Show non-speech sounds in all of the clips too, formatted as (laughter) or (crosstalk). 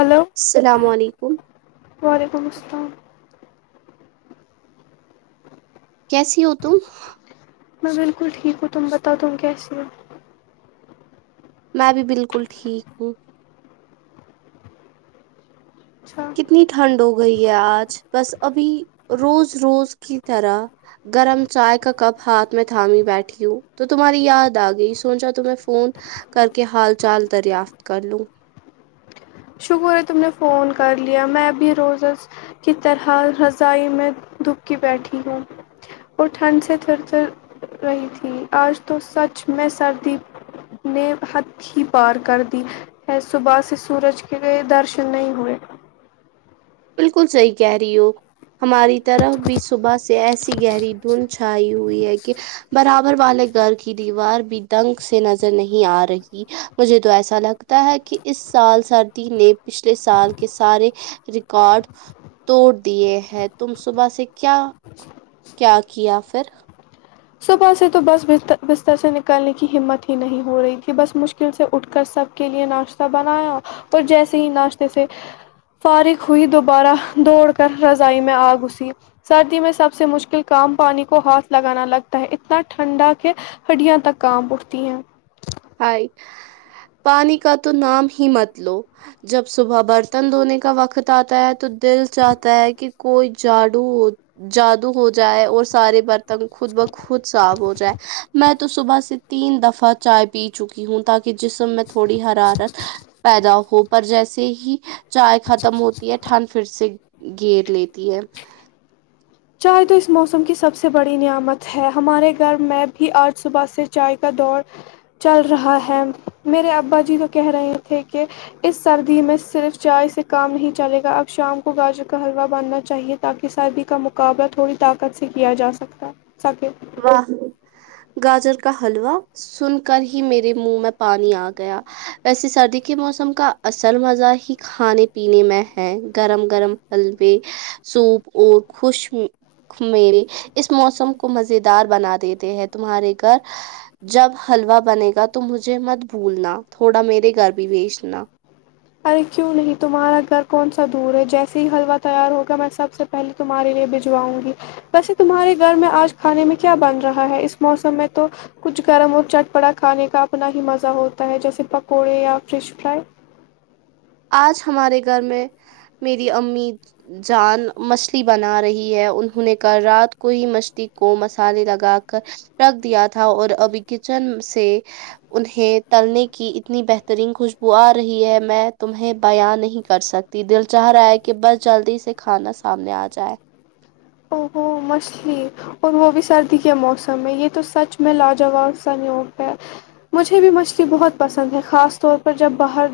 hello السلام علیکم وعلیکم السلام کیسی ہو تم بالکل ٹھیک گ ت بتا تم کیا س میں بھی بالکل ٹھیک ہوں (inaudible) اتنی ٹھنڈ ہو گئی ہے آج بس ابھی روز روز کی طرح گرم چائے کا کپ ہاتھ میں تھامی بیٹھی ہوں تو تمہاری یاد آ گئی سوچا ت فون کر کے حال چال دریافت کر لو شکر ہے تم نے فون کر لیا میں بھی روزز کی طرح رضائی میں دبکی بیٹھی ہوں وہ ٹھنڈ سے تھھر تھر رہی تھی آج تو سچ میں سردی نے حد ہی پار کر دی میں صبح سے سورج کہئی درشن نہیں ہوئے بالکل صحی کہہ رہی ہو ہماری طرف بھی صبح سے ایسی گہری دھند چھائی ہوئی ہے کہ برابر والے گھر کی دیوار بھی دنگ سے نظر نہیں آ رہی مجھے تو ایسا لگتا ہے کہ اس سال سردی نے پچھلے سال کے سارے کارڈ توڑ دیے ہیں تم صبح سے کیا کیا کیا پھر صبح سے تو بس بستر سے نکلنے کی ہمت ہی نہیں ہو رہی تھی بس مشکل مشکل سے اٹھ کر سب کے لیے ناشتہ بنایا اور جیسے ہی ناشتے سے فارغ ہوئی دوبارہ دوڑ کر رضائی میں آگسی سردی میں سب سے مشکل کام پانی کو ہاتھ لگانا لگتا ہے اتنا ٹھنڈا کہ ہڈیاں تک کاپ اٹھتی ہیں ہاے پانی کا تو نام ہی مت لو جب صبح برتن دھونے کا وقت آتا ہے تو دل چاہتا ہے کہ کوئی جادو ہو جادو ہو جائے اور سارے برتن خود بخود صاف ہو جائے میں تو صبح سے تین دفعہ چائے پ پی چکی ہوں تاکہ جسم میں تھوڑی حرارت پیدا ہو پر جیسے ہی چائے ختم ہوتی ہے ٹھنڈ پھر سے گھیر لیتی ہے چائے تو اس موسم کی سب سے بڑی نعمت ہے ہمارے گھر میں بھی آج صبح سے چائے کا دور چل رہا ہے میرے ابا جی تو کہہ رہے تھے کہ اس سردی میں صرف چائے سے کام نہیں چلے گا اب شام کو گاجر کا حلوا بنا چاہیے تاکہ سردی کا مقابلہ تھوڑی طاقت سے کیا جا سکتا سکے واہ گاجر کا حلوا سن کر ہی میرے منہ میں پانی آ گیا ویسے سردی کے موسم کا اصل مزہ ہی کھانے پینے میں ہے گرم گرم حلوے سوپ اور خوش مے اس موسم کو مز مز ی دار بنا دیتے ہیں تمہارے گھر جب حلوا بنے گا تو مجھے مت بھولنا تھوڑا میرے گھر بھی بیچنا ارے کیوں نہیں تمہارا گھر کون سا دور ہے جیسے ہی حلوا تیار ہوگا میں سب سے پہلیے تمہارے لیے بھجواؤں گی ویسے تمہارے گھر میں آج کھانے میں کیا بن رہا ہے اس موسم میں تو کچھ گرم اور چٹ پڑا کھانے کا اپنا ہی مزہ ہوتا ہے جیسے پکوڑے یا فش فرائی آج ہمارے گھر میں میری امی جان مچھلی بنا رہی ہے انہوں نے کہ رات کو ہی مچھلی کو مسالے لگا کر رکھ دیا تھا اور ابھی کچن سے انہیں تلنے کی اتنی بہترین خوشبو آ رہی ہے میں تمہیں بیاں نہیں کر سکتی دل چاہ رہا ہے کہ بس جلدی سے کھانا سامنے آ جائے او ہوو مچھلی اور وہ بھی سردی کے موسم میں یہ تو سچ میں لاجواب س نیو ہے مجھے بھی مچھلی بہت پسند ہے خاص طور پر جب باہر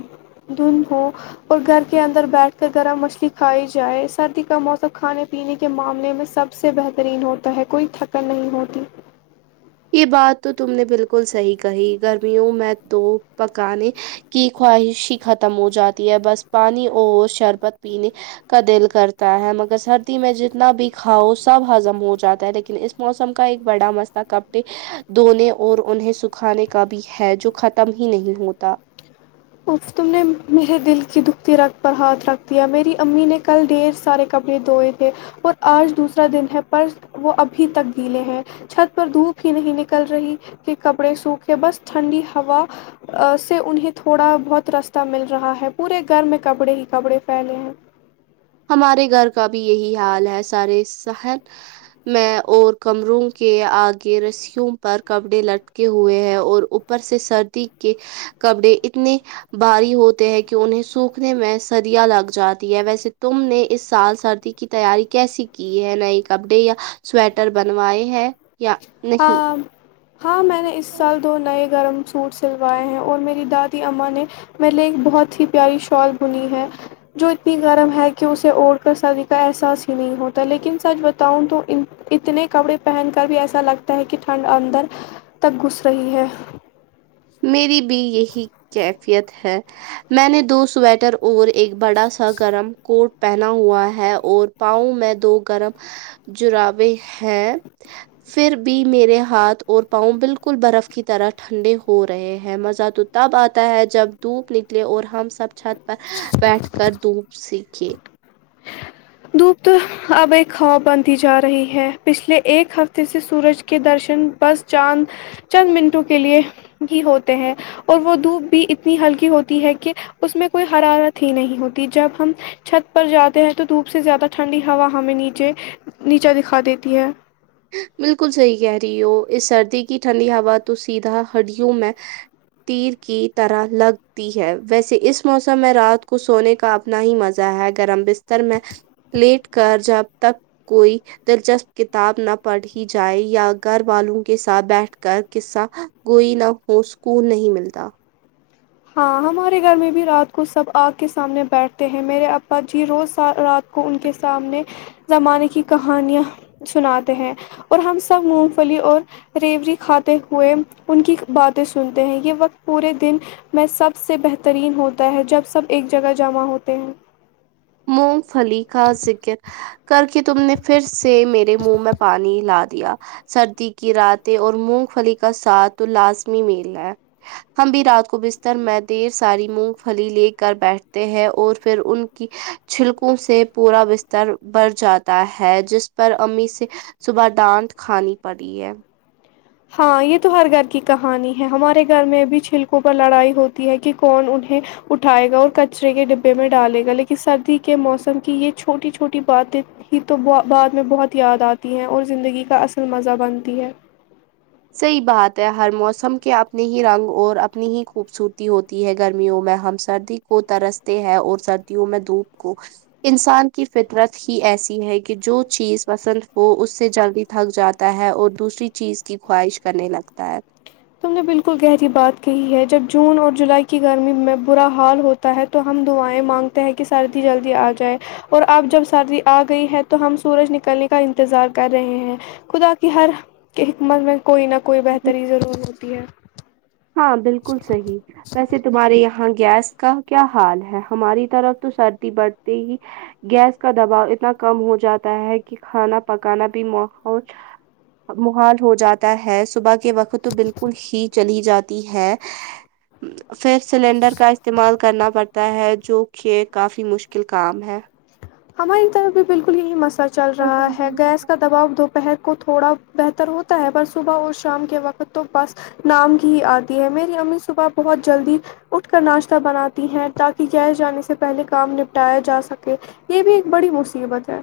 دھند ہو اور گھر کے اندر بیٹھ کر گرم مچھلی کھائی جائے سردی کا موسم کھانے پینے کے معامل میں سب سے بہترین ہوتا ہے کوئی تھکن نہیں ہوتی یہ بات تو تم نے بالکل صحیح کہی گرمیوں میں تو پکانے کی خواہش ہی ختم ہو جاتی ہے بس پانی اور شربت پینے کا دل کرتا ہے مگر سردی میں جتنا بھی کھاؤ سب ہضم ہو جاتا ہے لیکن اس موسم کا ایک بڑا مسلا کب کپڑے دھونے اور انہیں سکھانے کا بھی ہے جو ختم ہی نہیں ہوتا تم نے میرے دل کی دکھتی رکھت پر ہاتھ رکھ دیا میری امی نے کل ڈھیر سارے کپڑے دھوئے تھے اور آج دوسرا دن ہے پر وہ ابھی تک گیلے ہیں چھت پر دھوپ ہی نہیں نکل رہی کہ کپڑے سوکھے بس ٹھنڈی ہوا سے انہیں تھوڑا بہت رستہ مل رہا ہے پورے گھر میں کپڑے ہی کپڑے پھیلے ہیں ہمارے گھر کا بھی یہی حال ہے سارے سحر میں اور کمروں کے آگے روسیوں پر کپڑے لٹکے ہوئے ہیں اور اوپر سے سردی کے کپڑے اتنے بھاری ہوتے ہیں کہ انہیں سوکھنے میں سدیاں لگ جاتی ہے ویسے تم نے اس سال سردی کی تیاری کیسی کی ہے نئے کپڑے یا سویٹر بنوائے ہیں یا نہیں ہاں ہاں میں نے اس سال دو نئے گرم سوٹ سلوائے ہیں اور میری دادی اماں نے میر لے ایک بہت ہی پیاری شال بنی ہے جو اتنی گرم ہے کہ اسے اوڑھ کر سردی کا احساس ہی نہیں ہوتا لیکن سچ بتاؤں تو ان اتنے کپڑے پہن کر بھی ایسا لگتا ہے کہ ٹھنڈ اندر تک گھس رہی ہے میری بھی یہی کیفیت ہے میں نے دو سویٹر اور ایک بڑا سا گرم کوٹ پہنا ہوا ہے اور پاؤں میں دو گرم جراوے ہیں پھر بھی میرے ہاتھ اور پاؤں بالکل برف کی طرح ٹھنڈے ہو ہو رہے ہیں مزہ تو تب آتا ہے جب دھوپ نکلے اور ہم سب چھت پر بیٹھ کر دھوپ سیکی دھوپ اب ایک خاب بنتی جا رہی ہے پچھلے ایک ہفتے سے سورج کے درشن بس چاند چند منٹوں کے لیے ہی ہوتے ہیں اور وہ دھوپ بھی اتنی ہلکی ہوتی ہے کہ اس میں کوئی حرارت ہی نہیں ہوتی جب ہم چھت پر جاتے ہیں تو دھوپ سے زیادہ ٹھنڈی ہوا ہمیں نیچے نیچا دکھا دیتی ہے بالکل صحی کہہ رہی ہو اس سردی کی ٹھنڈی ہوا تو سیدھا ہڈیوں میں تیر کی طرح لگتی ہے ویسے اس موسم میں رات کو سونے کا اپنا ہی مزہ ہے گرم بستر میں لیٹ کر جب تک کوئی دلچسپ کتاب نہ پڑھی جائے یا گھر والوں کے ساتھ بیٹھ کر قصہ کوئی نہ وہ سکون نہیں ملتا ہاں ہمارے گھر میں بھی رات کو سب آگ کے سامنے بیٹھتے ہیں میرے ابا جی روز رات کو ان کے سامنے زمانے کی کہانیاں سناتے ہیں اور ہم سب مونگ پھلی اور ریوڑی کھاتے ہوئے ان کی باتیں سنتے ہیں یہ وقت پورے دن میں سب سے بہترین ہوتا ہے جب سب ایک جگہ جمع ہوتے ہیں مونگ پھلی کا ذکر کر کے تم نے پھر سے میرے منہ میں پانی لا دیا سردی کی راتیں اور مونگ پھلی کا ساتھ تو لازمی میل ہے ہم بھی رات کو بستر میں ڈھیر ساری مونگ پھلی لے کر بیٹھتے ہیں اور پھر ان کی چھلکوں سے پورا بستر بھر جاتا ہے جس پر امی سے صبح ڈانٹ کھانی پڑی ہے ہاں یہ تو ہر گھر کی کہانی ہے ہمارے گھر میں بھی چھلکوں پر لڑائی ہوتی ہے کہ کون انہیں اٹھائے گا اور کچرے کے ڈبے میں ڈالے گا لیکن سردی کے موسم کی یہ چھوٹی چھوٹی باتیں ہی تو بعد میں بہت یاد آتی ہیں اور زندگی کا اصل مزہ بنتی ہے صحی بات ہے ہر موسم کے اپنے ہی رنگ اور اپنی ہی خوبصورتی ہوتی ہے گرمیوں میں ہم سردی کو ترستے ہیں اور سردیوں میں دھوپ کو انسان کی فطرت ہی ایسی ہے کہ جو چیز پسند ہو اس سے جلدی تھک جاتا ہے اور دوسری چیز کی خواہش کرنے لگتا ہے تم نے بالکل گہری بات کہی ہے جب جون اور جولائی کی گرمی میں برا حال ہو تا ہے تو ہم دعائیں مانگتے ہیں کہ سردی جلدی آ جائے اور اب جب سردی آ گئی ہے تو ہم سورج نکلنے کا انتظار کر رہے ہیں خدا کی ہر حکمت میں کوئی نہ کوئی بہتری ضرورت ہوتی ہے ہاں بالکل صحی ویسے تمہارے یہاں گیس کا کیا حال ہے ہماری طرف تو سردی بڑھتی ہی گیس کا دباؤ اتنا کم ہو جاتا ہے کہ کھانا پکانا بھی ماحول محال ہو جاتا ہے صبح وقت تو بالکل ہی چلی جاتی ہے پھر سلینڈر کا استعمال کرنا پڑتا ہے جو کہ کافی مشکل کام ہے ہماری طرف بھی بالکل یہی مسئلہ چل رہا ہے گیس کا دباؤ دوپہر کو تھوڑا بہتر ہوتا ہے پر صبح اور شام کے وقت تو بڈس نام کی آتی ہے میری امی صبح بہت جلدی اٹھ کر ناشتہ بناتی ہیں تاکہ گس جانے سے پہلے کام نپٹایا جا سکے یہ بھی ایک بڑی مصیبت ہے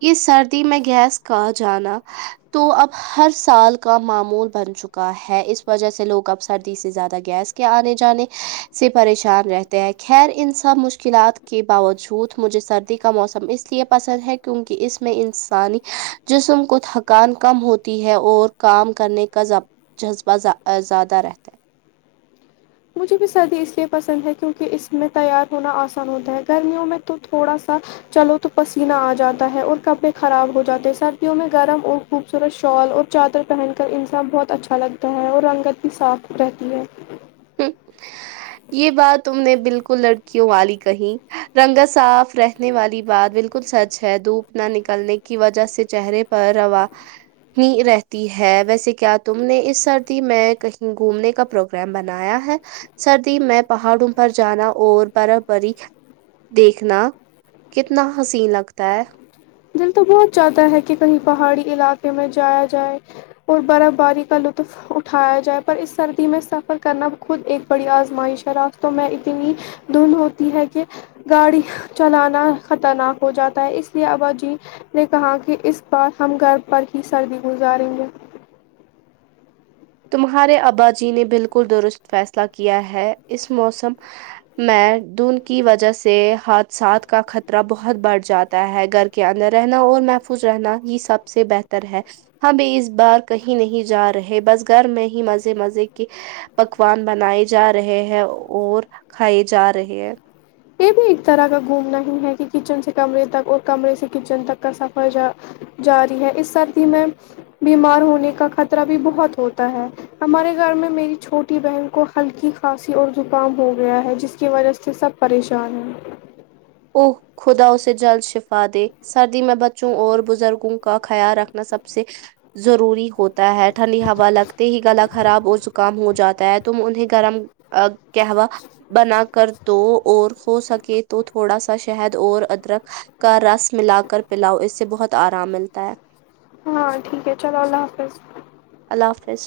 یہ سردی میں گیس کا جانا تو اب ہر سال کا معمول بن چکا ہے چکا ہے اس وجہ سے لوگ اب سردی سے زیادہ گیس کے آنے جانے سے پریشان رہتے خیر ان سب مشکلات کے باوجود مجھے سردی کا موسم اس لیے پسند ہے کیونکہ اس میں انسانی جسم کو تھکان کم ہوتی ہے اور کام کرنے کا جذبہ زیادہ رہتا ہے مجھے بھی سردی اس لیے پسند ہے کیونکہ اس میں تیار ہونا آسان ہوتا ہے گرمیوں میں تو تھوڑا سا چلو تو پسینہ آ جاتا ہے اور کپڑے خراب ہو جاتے ہیں سردیوں میں گرم اور خوبصورت شال اور چادر پہن کر انسان بہت اچھا لگتا ہے اور رنگت بھی صاف رہتی ہے (unintelligible) یہ بات تم نے بالکل لڑکیوں والی کہی رنگا صاف رہ نے والی بات بالکل سچ ہے دھوپ نہ نکلنے کی وجہ سے چہرے پر روا ہی رہتی ہے ویسے کیا تم نے اس سردی میں کہیں گھومنے کا پروگرام بنا بنایا ہے سردی میں پہاڑوں پر جانا اور برف بری دیکھنا کتنا حسین لگتا ہے دل تو بہت جاتدا ہے کہ کہیں پہاڑی علاقے میں جایا جائے اور برا باری کا لطف اٹھایا جائے پر اس سردی میں سفر کرنا خود ایک بڑی آزمائش ہے راخت تو میں اتنی دھند ہوتی ہے کہ گاڑی چلانا خطرناک ہو جاتا ہے اس لیے آو جو نے کہا کہ اس بار ہم گھر پر ہی سردی گزاریں ہیں تمہارے ابا جی نے بالکل درست فیصلہ کیا ہے اس موسم میں دھن کی وجہ سے حادثات کا خطرہ بہت بڑھ جاتا ہے گھر کے اندر رہنا اور محفوظ رہنا یہ سب سے بہتر ہے ہم ب اس بار کہیں نہیں جا رہے بس گھر میں ہی مزے مزے کے پکوان بنائے جا رہے ہیں اور کھائے جا رہے ہیں یہ بھی ایک طرح کا گھومنا نہیں ہے کہ کچن سے کمرے تک اور کمرے سے کچن تک کا سفر ج جاری ہے اس سردی میں بیمار ہونے کا خطرہ بھی بہت ہوتا ہے ہمارے گھر میں میری چھوٹی بہن کو ہلکی کھانسی اور زکام ہو گیا ہے جس کی وجہ سے سب پریشان ہیں اوہ خدا اسے جل شفا دے سردی میں بچوں اور بزرگوں کا خیال رکھنا سب سے ضروری ہوتا ہے ٹھنڈی ہوا لگتے ہی گلا خراب اور زکام ہو جاتا ہے تم انہیں گرم کہوا بنا کر دو اور ہو سکے تو تھوڑا سا شہد اور ادرک کا رس ملا کر پلاؤ اس سے بہت آرام ملتا ہے ہاں ٹھیک ہے چلو اللہ حافظ اللہ حافظ